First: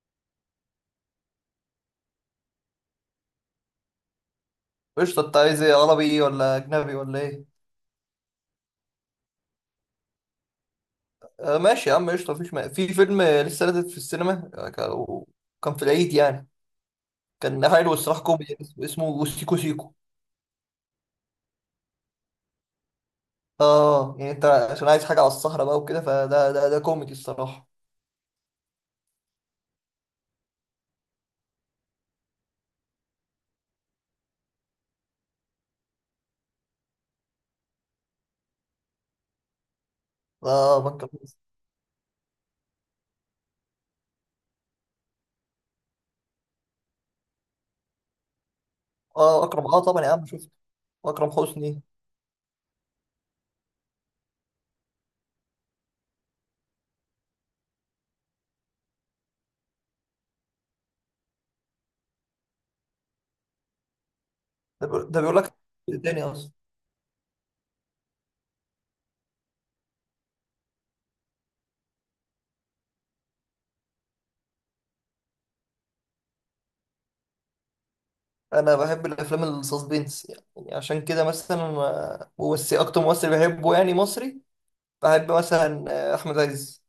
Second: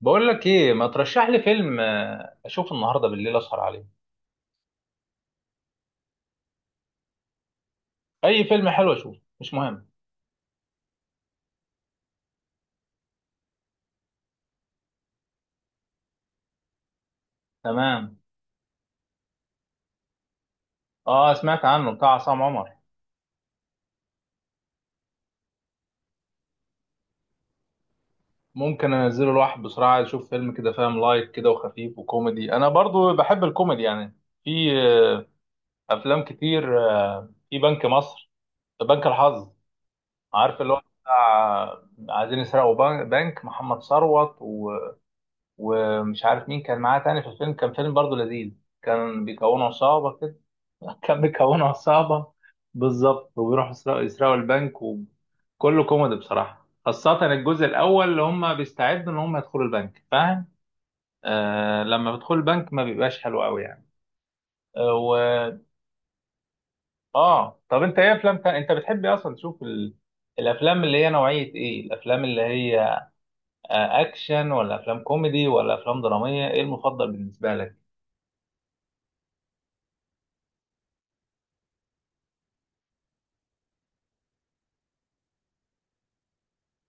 بقول لك ايه، ما ترشح لي فيلم اشوفه النهارده بالليل، اسهر عليه. قشطة، انت عايز ايه؟ عربي ولا اجنبي ولا ايه؟ اي فيلم حلو اشوفه، مش مهم. آه ماشي يا عم، قشطة. في فيلم لسه نازل في السينما، كان في العيد يعني. كان حلو تمام. الصراحة، كوميدي اسمه سيكو سيكو. اه، سمعت عنه، بتاع عصام عمر. اه يعني انت عشان عايز حاجة على السهرة بقى وكده، فده ده كوميدي الصراحة. ممكن انزله الواحد بسرعه، عايز اشوف فيلم كده فاهم، لايت كده وخفيف وكوميدي، انا برضو بحب الكوميدي يعني. في افلام كتير، في بنك مصر، بنك الحظ، عارف اللي اه، هو، بنك الحظ. بتاع عايزين يسرقوا بنك محمد ثروت و... ومش عارف مين كان معاه تاني في الفيلم، كان فيلم برضو لذيذ. كان اه بيكونوا اكرم، اه طبعا يا عصابه عم، كده، شفت. كان واكرم بيكونوا حسني. عصابة بالظبط، وبيروحوا يسرقوا البنك، وكله كوميدي بصراحة، خاصة الجزء الأول اللي هم بيستعدوا إن هم يدخلوا البنك، فاهم؟ آه، لما بيدخلوا البنك ما بيبقاش حلو أوي يعني. ده آه بيقول و... ده بيقول لك تاني اصلا. آه، طب أنت إيه أفلام تانية؟ أنت بتحب إيه أصلا تشوف ال... الأفلام اللي هي نوعية إيه؟ الأفلام اللي هي آه، أكشن ولا أفلام كوميدي ولا أفلام درامية؟ إيه المفضل بالنسبة لك؟ انا بحب الافلام السسبنس، يعني عشان كده مثلا ممثل اكتر ممثل بحبه يعني مصري. بحب مثلا احمد عز.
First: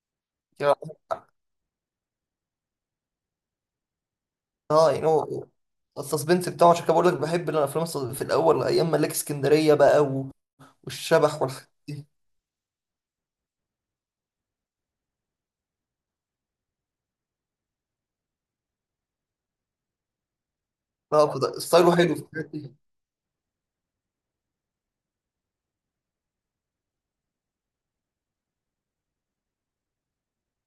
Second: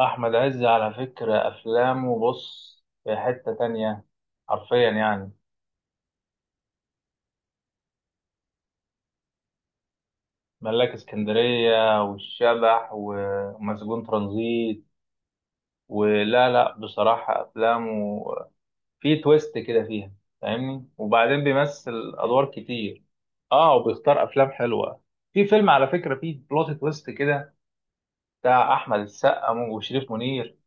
أحمد عز على فكرة أفلامه بص في حتة تانية، حرفيا اه يعني يعني. هو السسبنس بتاعه، عشان كده بقول لك بحب الافلام في الاول ايام ملاك اسكندريه بقى ملاك والشبح والحاجات اسكندرية دي. والشبح ومسجون ترانزيت، ولا لا، بصراحة أفلامه في تويست كده فيها، فاهمني، لا، وبعدين ستايله بيمثل حلو في الحاجات أدوار دي. كتير، آه، وبيختار أفلام حلوة. في فيلم على فكرة فيه بلوت تويست كده، بتاع أحمد السقا وشريف منير،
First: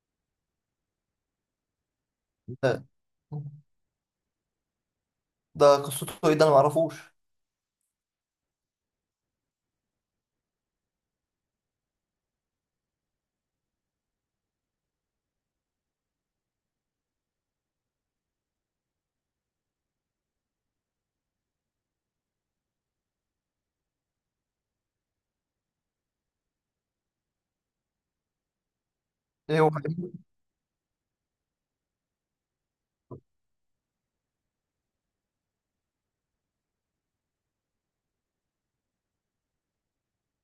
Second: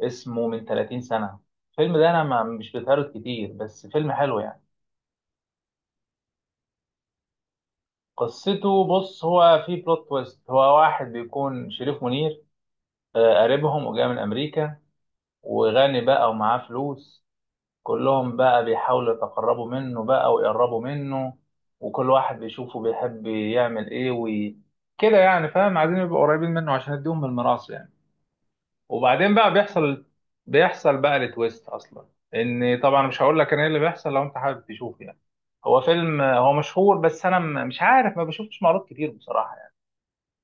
اسمه من 30 سنة، الفيلم ده، أنا ما مش ده, بتهرج كتير بس فيلم حلو يعني. ده قصته ايه؟ ده انا معرفوش. قصته بص، هو فيه بلوت تويست، هو واحد بيكون شريف منير قريبهم وجاي من أمريكا، وغني بقى ومعاه فلوس، كلهم بقى بيحاولوا يتقربوا منه بقى ويقربوا منه، وكل واحد بيشوفه بيحب يعمل ايه وي... كده يعني فاهم، عايزين يبقوا قريبين منه عشان يديهم من الميراث يعني. وبعدين بقى ايه هو بيحصل، حبيبي؟ بيحصل بقى التويست اصلا، ان طبعا مش هقول لك انا ايه اللي بيحصل لو انت حابب تشوف يعني. هو فيلم، هو مشهور بس انا مش عارف، ما بشوفش معروض كتير بصراحة يعني.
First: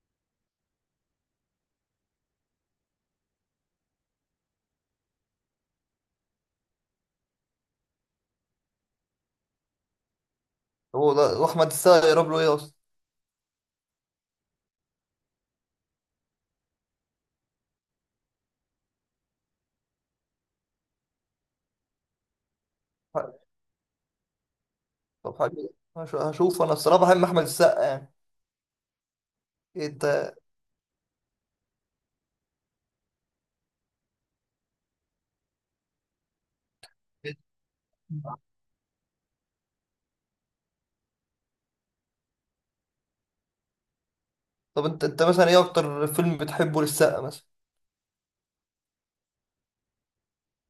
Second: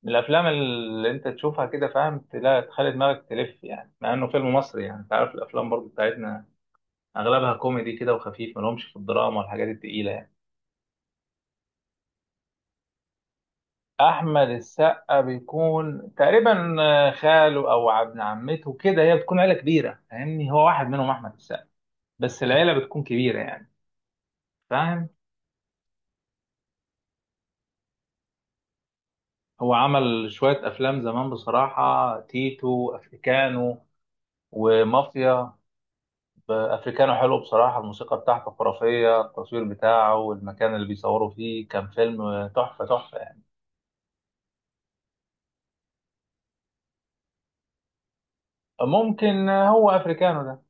من الافلام اللي انت تشوفها كده فاهم، تلاقي تخلي دماغك تلف يعني، مع انه فيلم مصري، يعني انت عارف الافلام برضو بتاعتنا اغلبها كوميدي كده وخفيف، ملهمش في الدراما والحاجات التقيله يعني. هو ده، واحمد السقا يقرب له ايه اصلا؟ احمد السقا بيكون تقريبا خاله او ابن عمته كده، هي بتكون عيله كبيره فاهمني، هو واحد منهم احمد السقا، بس العيله بتكون كبيره يعني، فاهم. طب حبيبي، هشوف. انا الصراحه بحب احمد السقا يعني. هو إيه عمل انت؟ شويه افلام زمان بصراحه، تيتو، افريكانو ومافيا. افريكانو حلو بصراحه، الموسيقى بتاعته خرافيه، التصوير بتاعه والمكان اللي بيصوروا فيه، كان فيلم تحفه تحفه يعني. طب انت مثلا ايه اكتر فيلم بتحبه للسقا مثلا؟ ممكن هو افريكانو ده،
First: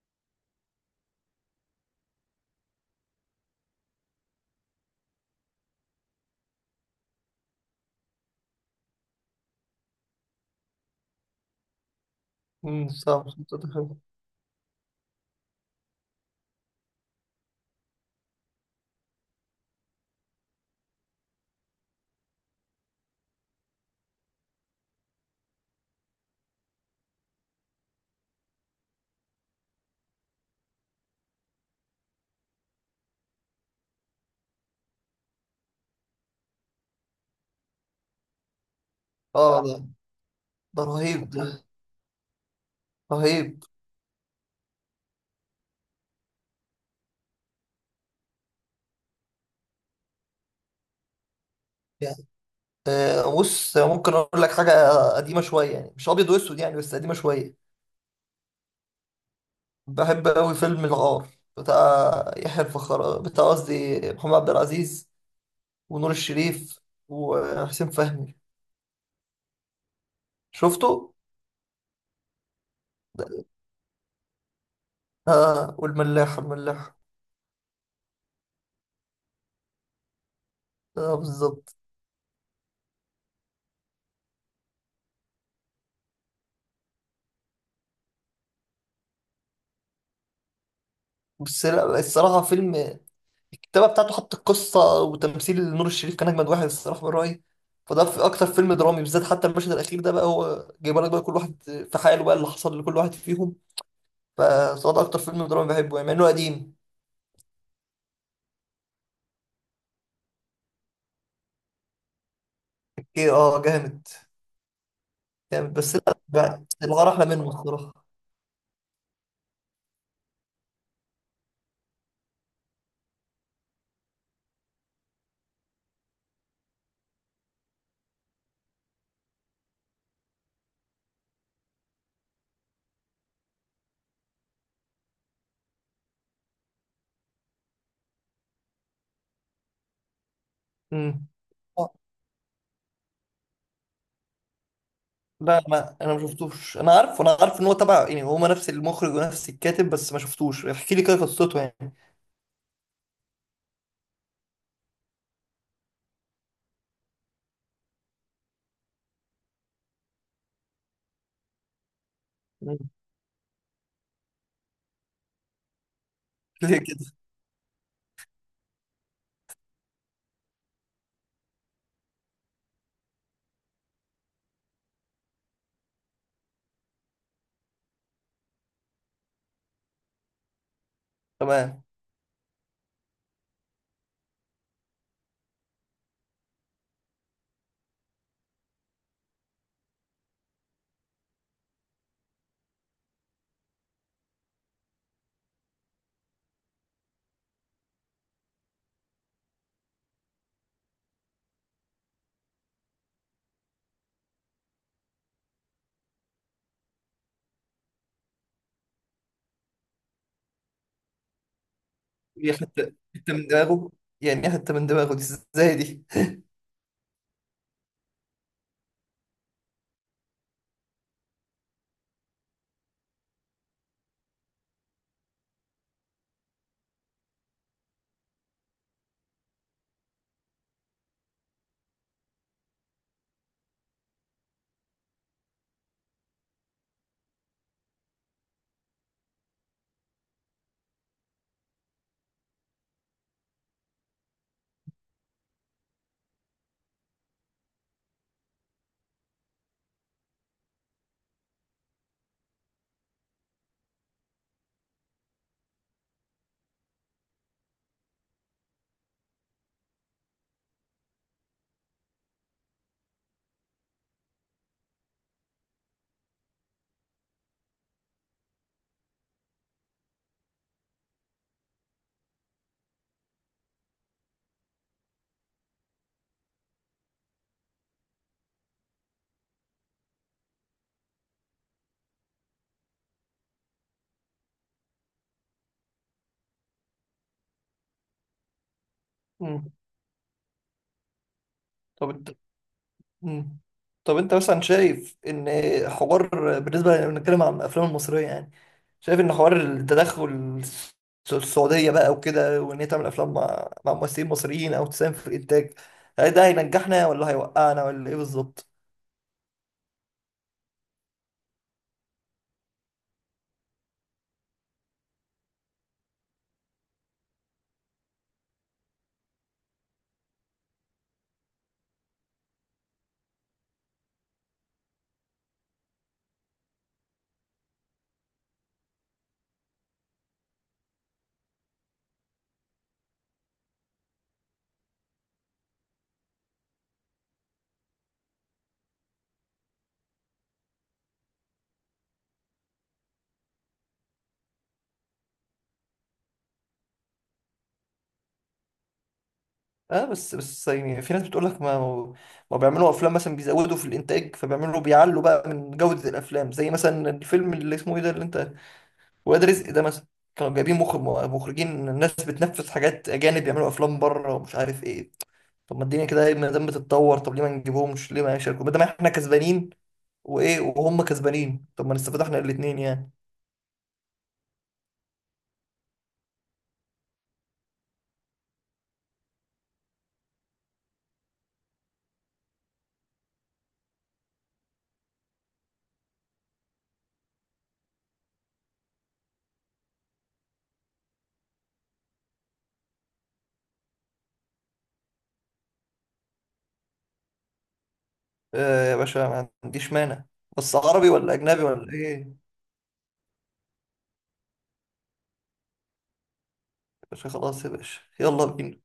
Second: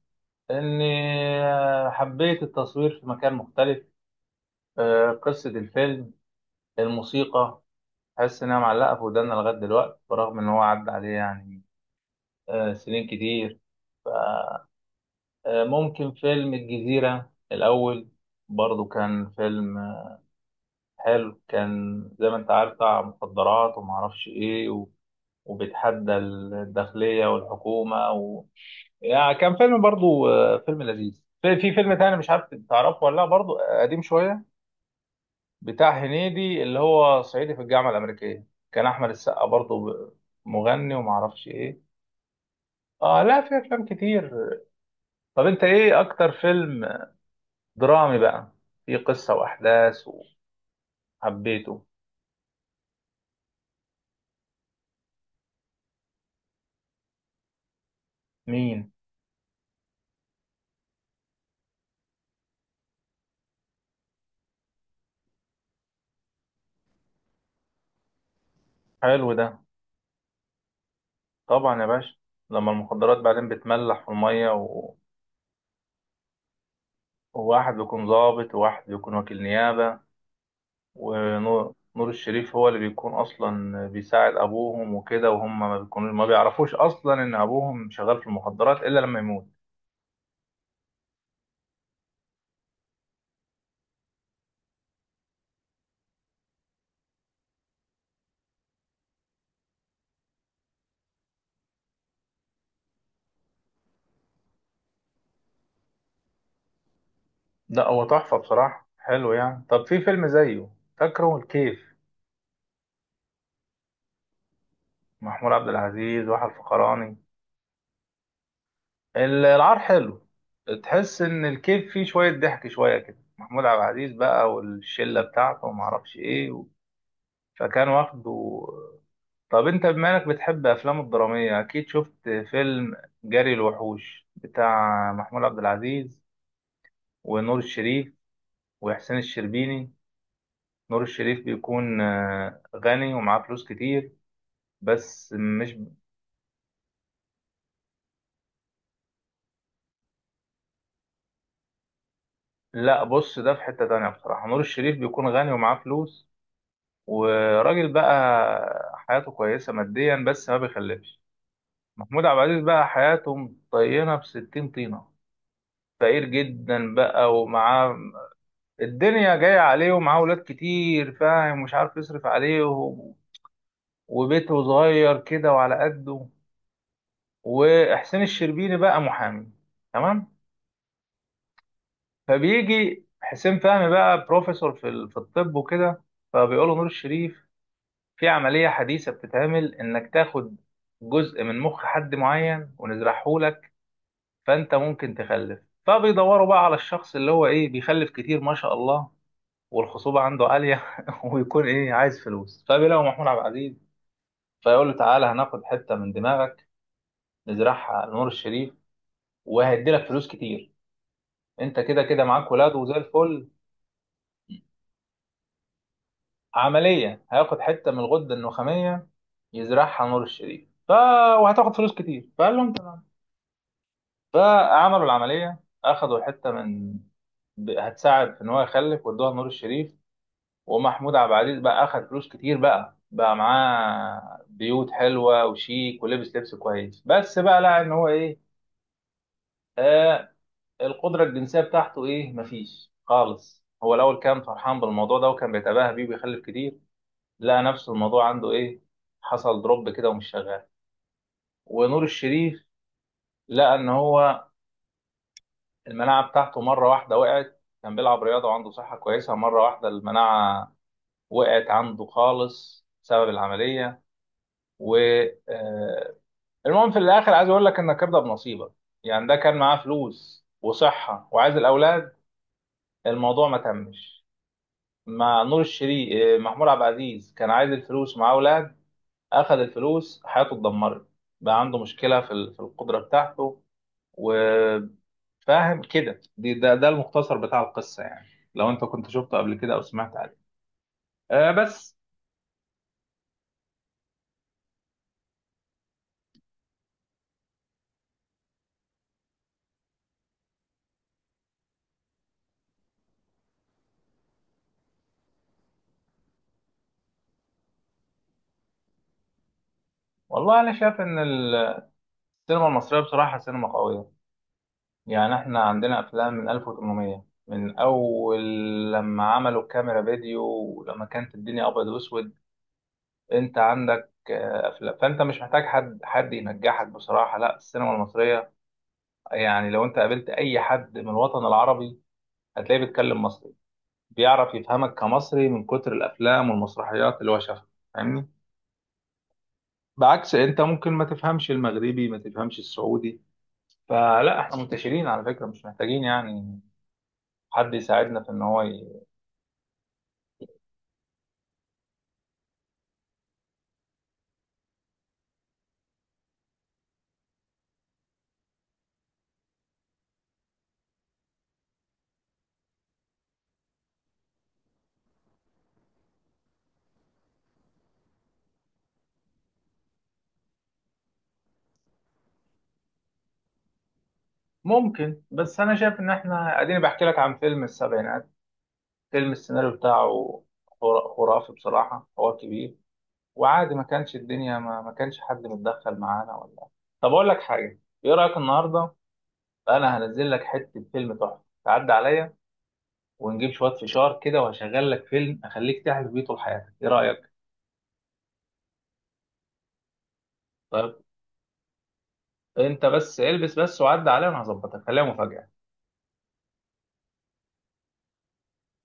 إني حبيت التصوير في مكان مختلف، قصة الفيلم، الموسيقى، حاسس إنها معلقة في ودانا لغاية دلوقتي، برغم إن هو عدى عليه يعني سنين صح صح، كتير. صح. ممكن فيلم الجزيرة الأول، برضو كان فيلم حلو، كان زي ما أنت عارف، بتاع مخدرات ومعرفش إيه و... وبيتحدى الداخلية والحكومة و... يعني كان فيلم برضو، فيلم لذيذ. في فيلم تاني مش عارف تعرفه ولا لا، برضو قديم شوية، بتاع هنيدي اللي هو صعيدي في الجامعة الأمريكية، كان أحمد السقا اه ده، برضه ده مغني رهيب. ده ومعرفش إيه. آه لا، في رهيب. أفلام كتير. طب أنت إيه أكتر فيلم درامي بقى، فيه قصة وأحداث وحبيته؟ آه بص، ممكن اقول لك حاجه قديمه شويه، يعني مش ابيض واسود يعني، بس قديمه شويه. مين؟ بحب قوي فيلم الغار، بتاع يحيى الفخر، بتاع قصدي محمد عبد العزيز، ونور الشريف وحسين فهمي. حلو ده. شفته؟ طبعا يا باشا، لما المخدرات بعدين بتملح في المية و... اه، والملاح الملاح. وواحد بيكون ضابط وواحد بيكون وكيل نيابة، اه ونور بالظبط. نور الشريف هو اللي بيكون اصلا بيساعد ابوهم وكده، وهم ما بيعرفوش اصلا ان ابوهم شغال في المخدرات، الا لما يموت. بس لا، الصراحه فيلم، الكتابه بتاعته حط، القصه وتمثيل نور الشريف كان اجمد واحد الصراحه من رايي. فده في اكتر فيلم درامي بالذات. حتى المشهد الاخير ده بقى هو جايب لك بقى كل واحد في حاله بقى، اللي حصل لكل واحد فيهم. فصوت اكتر فيلم دراما بحبه يعني مع انه قديم. ده هو تحفه بصراحه، حلو يعني. طب في فيلم زيه، فاكره الكيف؟ اوكي، اه جامد. محمود عبد جامد، بس لا العزيز وحى بقى الغار الفخراني. احلى منه الصراحه. ال- العار حلو، تحس ان الكيف فيه شويه ضحك شويه كده، محمود عبد العزيز بقى والشله بتاعته وما اعرفش ايه، فكان واخده. طب انت بما انك بتحب افلام الدرامية، اكيد شفت فيلم جري الوحوش بتاع محمود عبد العزيز ونور الشريف وحسين الشربيني. نور امم الشريف آه، بيكون غني ومعاه فلوس كتير، بس لا، مش... ما انا ما شفتوش. انا عارف ان هو تبع يعني، هما نفس المخرج ونفس الكاتب، بس ما شفتوش. احكي لي كده قصته يعني. لا بص، ده في حتة تانية بصراحة. نور الشريف بيكون غني ومعاه فلوس، وراجل بقى حياته كويسة ماديا بس ما بيخلفش. محمود عبد العزيز مم. بقى حياته مطينة بستين طينة، فقير ليه جدا كده؟ بقى ومعاه، الدنيا جاية عليه ومعاه ولاد كتير فاهم، مش عارف يصرف عليهم، وبيته صغير كده وعلى قده. وحسين الشربيني بقى محامي، تمام. تمام. فبيجي حسين فهمي بقى بروفيسور في في الطب وكده، فبيقول له نور الشريف: في عملية حديثة بتتعمل انك تاخد جزء من مخ حد معين ونزرعه لك، فانت ممكن تخلف. فبيدوروا بقى على الشخص اللي هو ايه، بيخلف كتير ما شاء الله، والخصوبة عنده عالية ويكون إيه، عايز فلوس، فبيلاقوا محمود عبد العزيز، فيقول له تعالى هناخد حتة من دماغك، نزرعها على نور الشريف وهيدي لك فلوس كتير، أنت كده كده معاك هي ولاد حته وزي حته من الفل. دماغه؟ يعني إيه حته من دماغه دي؟ ازاي دي؟ عملية هياخد حتة من الغدة النخامية يزرعها على نور الشريف ف... وهتاخد فلوس كتير، فقال لهم تمام. فعملوا العملية، أخدوا الحتة من هتساعد في إن هو يخلف، وادوها لنور الشريف، ومحمود عبد العزيز بقى اخد فلوس كتير، بقى معاه بيوت حلوه وشيك، ولبس لبس كويس، بس بقى لقى ان هو ايه، آه، القدره الجنسيه بتاعته ايه، مفيش خالص. هو الاول كان فرحان بالموضوع ده وكان بيتباهى بيه وبيخلف كتير، لقى نفسه الموضوع عنده ايه، حصل دروب كده ومش شغال. ونور الشريف لقى ان هو المناعه بتاعته مره واحده وقعت، كان بيلعب رياضه وعنده صحه كويسه، مره واحده المناعه وقعت عنده خالص بسبب العمليه. و آه، المهم في الاخر، عايز اقول لك انك ارضى بنصيبك. يعني ده كان معاه فلوس وصحه وعايز الاولاد، الموضوع ما تمش مع نور الشريف. محمود عبد العزيز كان عايز الفلوس ومعاه اولاد، اخذ الفلوس حياته اتدمرت، بقى عنده مشكله في في القدره بتاعته، وفاهم كده. دي ده المختصر بتاع القصه يعني، لو انت كنت شفته قبل مم. كده او سمعت عنه. أه بس. طب. مم. طب انت مثلا شايف ان، حوار بالنسبه لنتكلم عن الافلام المصريه يعني، شايف ان حوار التدخل الس- السعوديه بقى وكده، وان هي تعمل افلام مع ممثلين مصريين او تساهم في الانتاج، هل ده هينجحنا ولا هيوقعنا ولا ايه بالظبط؟ والله انا شايف ان السينما المصريه بصراحه سينما قويه، يعني احنا عندنا افلام من 1800، من اول لما عملوا الكاميرا فيديو، ولما كانت الدنيا ابيض واسود، انت عندك افلام، فانت مش محتاج حد ينجحك بصراحه، لا السينما المصريه يعني. لو انت قابلت اي حد من الوطن العربي هتلاقيه بيتكلم مصري، بيعرف يفهمك كمصري من كتر الافلام والمسرحيات اللي هو شافها، فاهمني، بعكس انت ممكن ما تفهمش المغربي، ما تفهمش السعودي. فلا، احنا منتشرين على فكره، مش محتاجين يعني حد يساعدنا في ان هو... اه، بس يعني في ناس بتقول لك، ما بيعملوا افلام مثلا، بيزودوا في الانتاج فبيعملوا، بيعلوا بقى من جوده الافلام، زي مثلا الفيلم اللي اسمه ايه ده اللي انت، واد رزق ده مثلا، كانوا جايبين مخرج، مخرجين الناس بتنفذ حاجات اجانب، بيعملوا افلام بره ومش عارف ايه. طب ما الدنيا كده إيه، ما دام بتتطور، طب ليه ما نجيبهمش؟ ليه ما يشاركوا ما دام احنا كسبانين وايه، وهم كسبانين؟ طب ما نستفيد احنا الاثنين يعني. ممكن، بس انا شايف ان احنا اديني بحكي لك عن فيلم السبعينات، فيلم السيناريو بتاعه خرافي بصراحة، هو كبير وعادي، ما كانش الدنيا، ما كانش حد متدخل معانا ولا. طب اقول لك حاجة، ايه رأيك النهاردة انا هنزل لك حتة، فيلم تحفة، تعدي عليا ونجيب شوية فشار كده وهشغل لك فيلم اخليك تعرف بيه طول حياتك، ايه رأيك؟ آه يا باشا، ما عنديش مانع. بس طيب، عربي ولا اجنبي ولا ايه يا انت بس البس، بس وعدي عليا وانا هظبطك، خليها مفاجأة. باشا؟ خلاص يا باشا، يلا بينا.